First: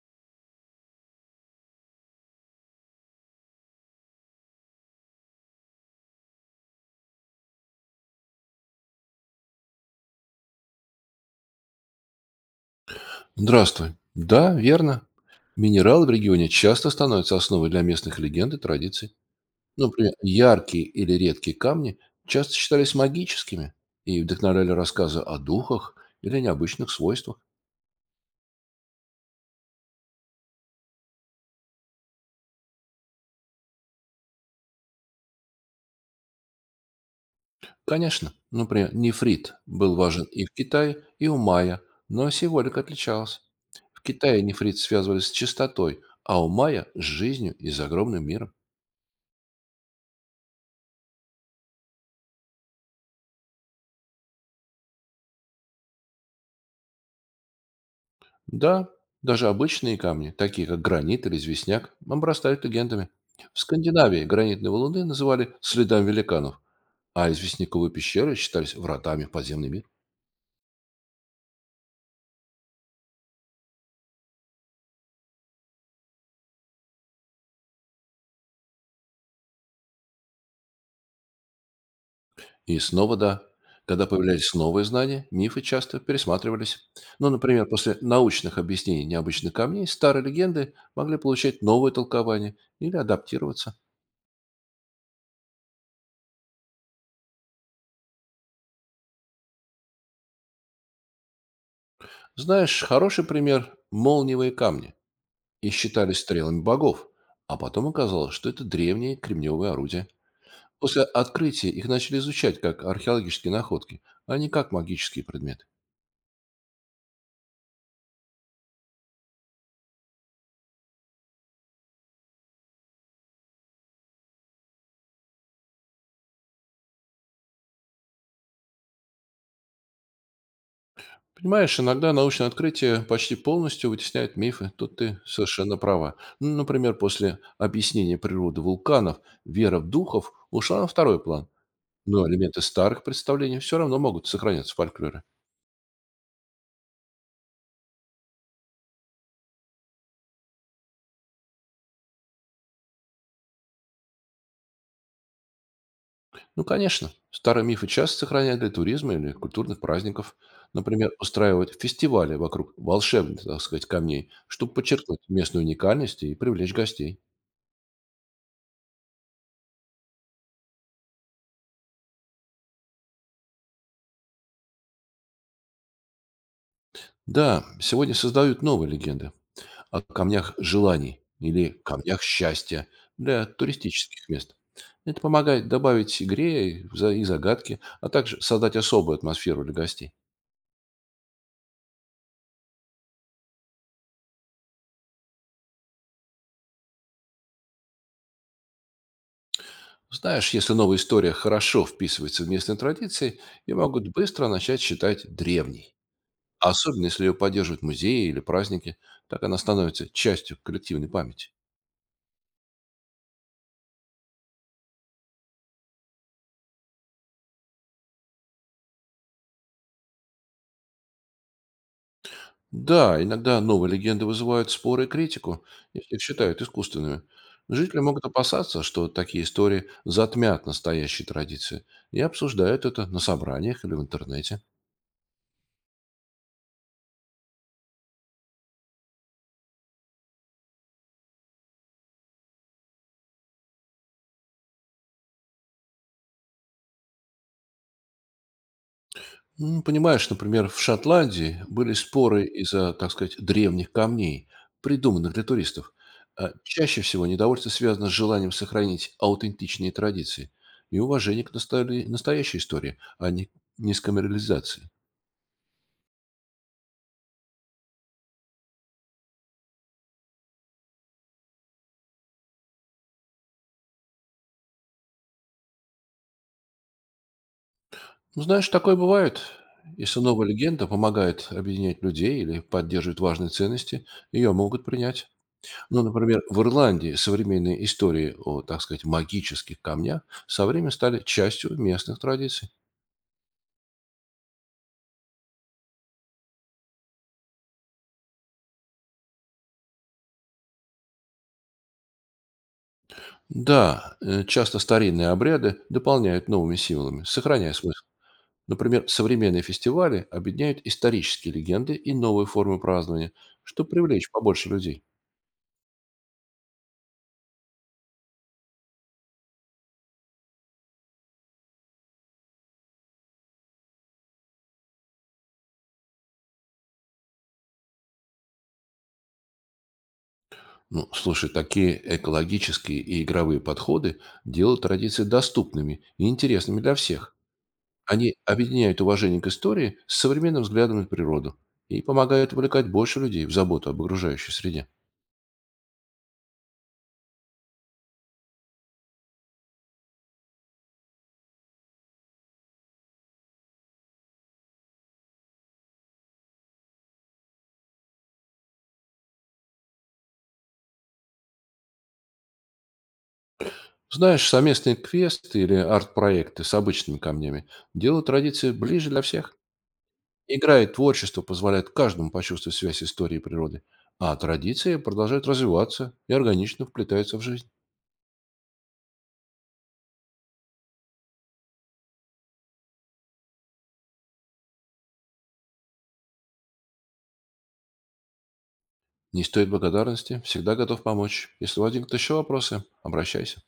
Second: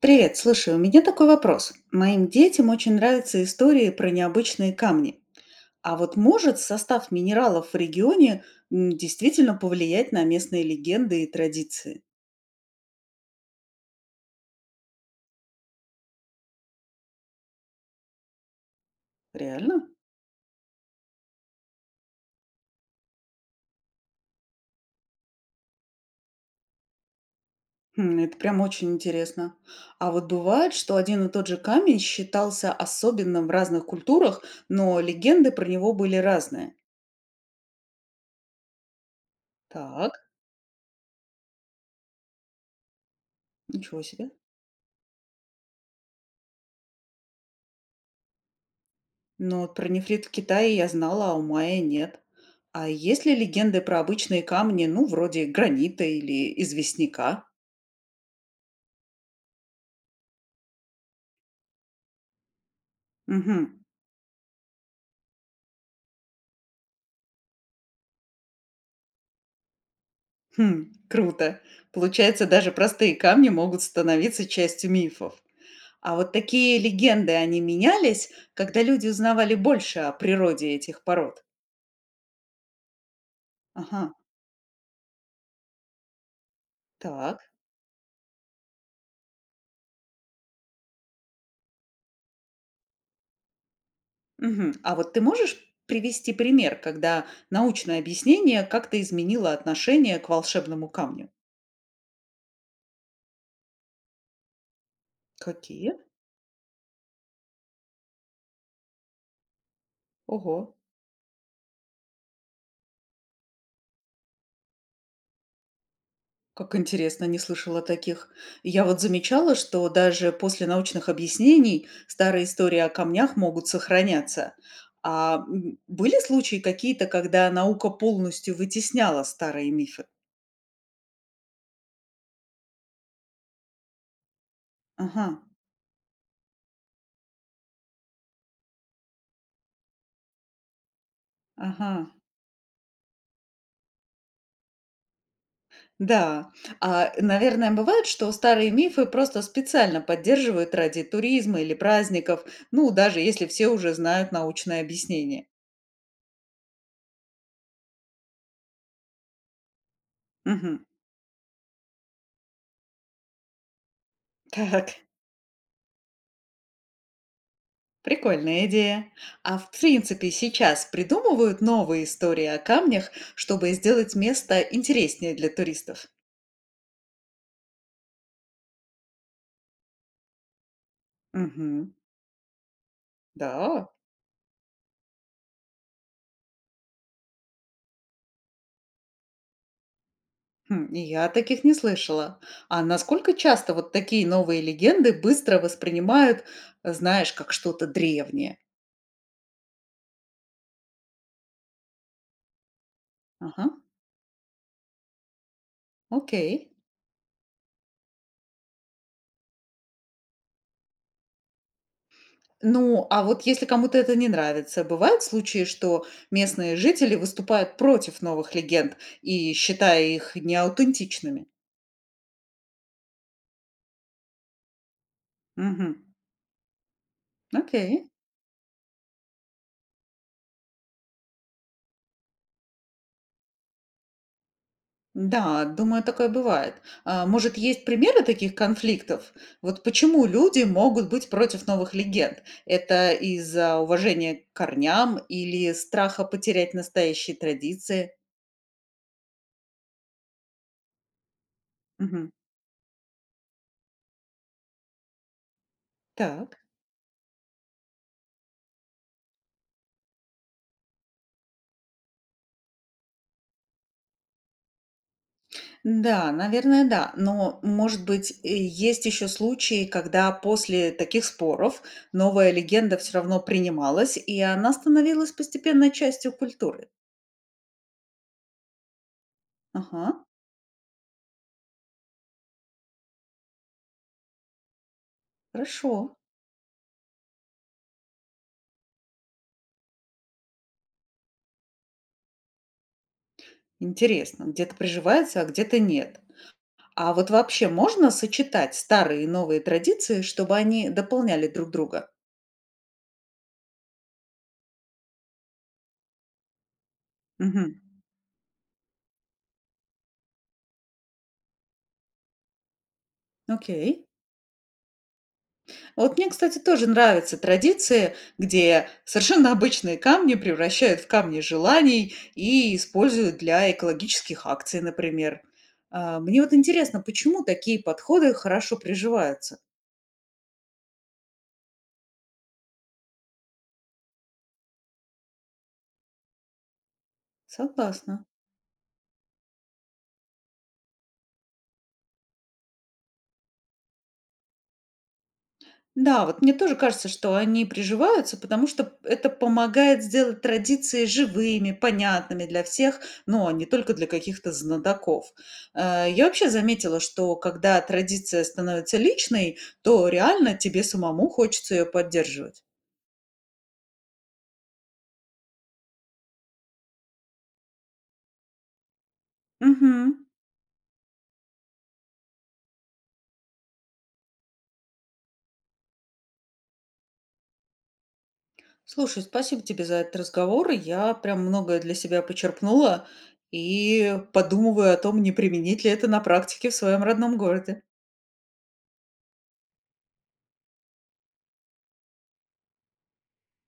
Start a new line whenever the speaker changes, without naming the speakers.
Привет, слушай, у меня такой вопрос. Моим детям очень нравятся истории про необычные камни. А вот может состав минералов в регионе действительно повлиять на местные легенды и традиции?
Здравствуй. Да, верно. Минералы в регионе часто становятся основой для местных легенд и традиций.
Реально?
Например, яркие или редкие камни часто считались магическими и вдохновляли рассказы о духах или необычных свойствах.
Хм, это прям очень интересно. А вот бывает, что один и тот же камень считался особенным в разных культурах, но легенды про него были разные.
Конечно, например, нефрит был
Так,
важен и в Китае, и у майя, но символика отличалась.
ничего
В
себе.
Китае нефрит связывали с чистотой, а у майя– с жизнью и загробным миром.
Но вот про нефрит в Китае я знала, а у майя нет. А есть ли легенды про обычные камни, ну, вроде гранита или известняка?
Да, даже обычные камни, такие как гранит или известняк, обрастают легендами. В
Мгм.
Скандинавии гранитные валуны называли следами великанов, а известняковые пещеры считались вратами в подземный мир.
Хм, круто. Получается, даже простые камни могут становиться частью мифов. А вот такие легенды, они менялись, когда люди узнавали больше о природе этих пород?
И снова да,
Ага,
когда появлялись новые знания, мифы часто пересматривались. Ну,
так.
например, после научных объяснений необычных камней старые легенды могли получать новое толкование или адаптироваться.
Мгм. А вот ты можешь привести пример, когда научное объяснение как-то изменило отношение к волшебному камню?
Знаешь, хороший пример– молниевые камни. И
Какие?
считались стрелами богов, а потом оказалось, что это древние кремневые орудия.
Ого.
После открытия их начали изучать как археологические находки, а не как магические предметы.
Как интересно, не слышала таких. Я вот замечала, что даже после научных объяснений старые истории о камнях могут сохраняться. А были случаи какие-то, когда наука полностью вытесняла старые мифы?
Понимаешь, иногда научное открытие почти полностью вытесняет мифы, тут ты
Ага,
совершенно права. Ну, например, после объяснения природы вулканов вера в духов ушла на второй план,
ага.
но элементы старых представлений все равно могут сохраняться в фольклоре.
Да, а, наверное, бывает, что старые мифы просто специально поддерживают ради туризма или праздников, ну, даже если все уже знают научное объяснение.
Ну, конечно. Старые мифы часто сохраняют для туризма или культурных праздников.
Мгм.
Например, устраивают фестивали вокруг волшебных, так сказать, камней, чтобы
Так.
подчеркнуть местную уникальность и привлечь гостей.
Прикольная идея. А в принципе сейчас придумывают новые истории о камнях, чтобы сделать место интереснее для туристов.
Да, сегодня создают новые легенды о камнях желаний или
Угу.
камнях счастья для
Да.
туристических мест. Это помогает добавить игре и загадки, а также создать особую атмосферу для гостей.
Хм, и я о таких не слышала. А насколько часто вот такие новые легенды быстро воспринимают, знаешь, как что-то древнее?
Знаешь, если новая история хорошо вписывается в местные традиции,
Ага,
ее могут быстро начать считать древней. А
окей.
особенно, если ее поддерживают музеи или праздники, так она становится частью коллективной памяти.
Ну, а вот если кому-то это не нравится, бывают случаи, что местные жители выступают против новых легенд и считая их неаутентичными?
Да, иногда новые легенды вызывают споры и критику,
Угу.
если их считают искусственными. Жители
Окей.
могут опасаться, что такие истории затмят настоящие традиции, и обсуждают это на собраниях или в интернете.
Да, думаю, такое бывает. А, может, есть примеры таких конфликтов? Вот почему люди могут быть против новых легенд? Это из-за уважения к корням или страха потерять настоящие традиции?
Ну, понимаешь, например, в Шотландии были
Мгм.
споры из-за, так сказать, древних камней, придуманных для туристов. А
Так.
чаще всего недовольство связано с желанием сохранить аутентичные традиции и уважение к настоящей истории, не с камерализацией.
Да, наверное, да. Но, может быть, есть еще случаи, когда после таких споров новая легенда все равно принималась, и она становилась постепенно частью культуры.
Ну, знаешь, такое бывает.
Ага,
Если новая легенда помогает объединять людей или поддерживает важные ценности, ее могут принять. Ну,
хорошо.
например, в Ирландии современные истории о, так сказать, магических камнях со временем стали частью местных традиций.
Интересно, где-то приживается, а где-то нет. А вот вообще можно сочетать старые и новые традиции, чтобы они дополняли друг друга?
Да, часто старинные обряды дополняют новыми символами, сохраняя
Мгм.
смысл. Например, современные фестивали объединяют исторические легенды и новые формы празднования, чтобы
Окей.
привлечь побольше людей.
Вот мне, кстати, тоже нравятся традиции, где совершенно обычные камни превращают в камни желаний и используют для экологических акций, например. А, мне вот интересно, почему такие подходы хорошо приживаются?
Ну, слушай, такие экологические и игровые подходы делают традиции доступными и интересными для всех.
Согласна.
Они объединяют уважение к истории с современным взглядом на природу и помогают увлекать больше людей в заботу об окружающей среде.
Да, вот мне тоже кажется, что они приживаются, потому что это помогает сделать традиции живыми, понятными для всех, но не только для каких-то знатоков. Я вообще заметила, что когда традиция становится личной, то реально тебе самому хочется ее поддерживать.
Знаешь, совместные квесты или арт-проекты с обычными камнями делают традиции ближе для всех.
Мгм.
Игра и творчество позволяют каждому почувствовать связь истории и природы. А традиции продолжают развиваться и органично вплетаются в жизнь.
Слушай, спасибо тебе за этот разговор. Я прям многое для себя почерпнула и подумываю о том, не применить ли это на практике в своем родном городе.
Не стоит благодарности, всегда готов помочь. Если возникнут еще вопросы, обращайся.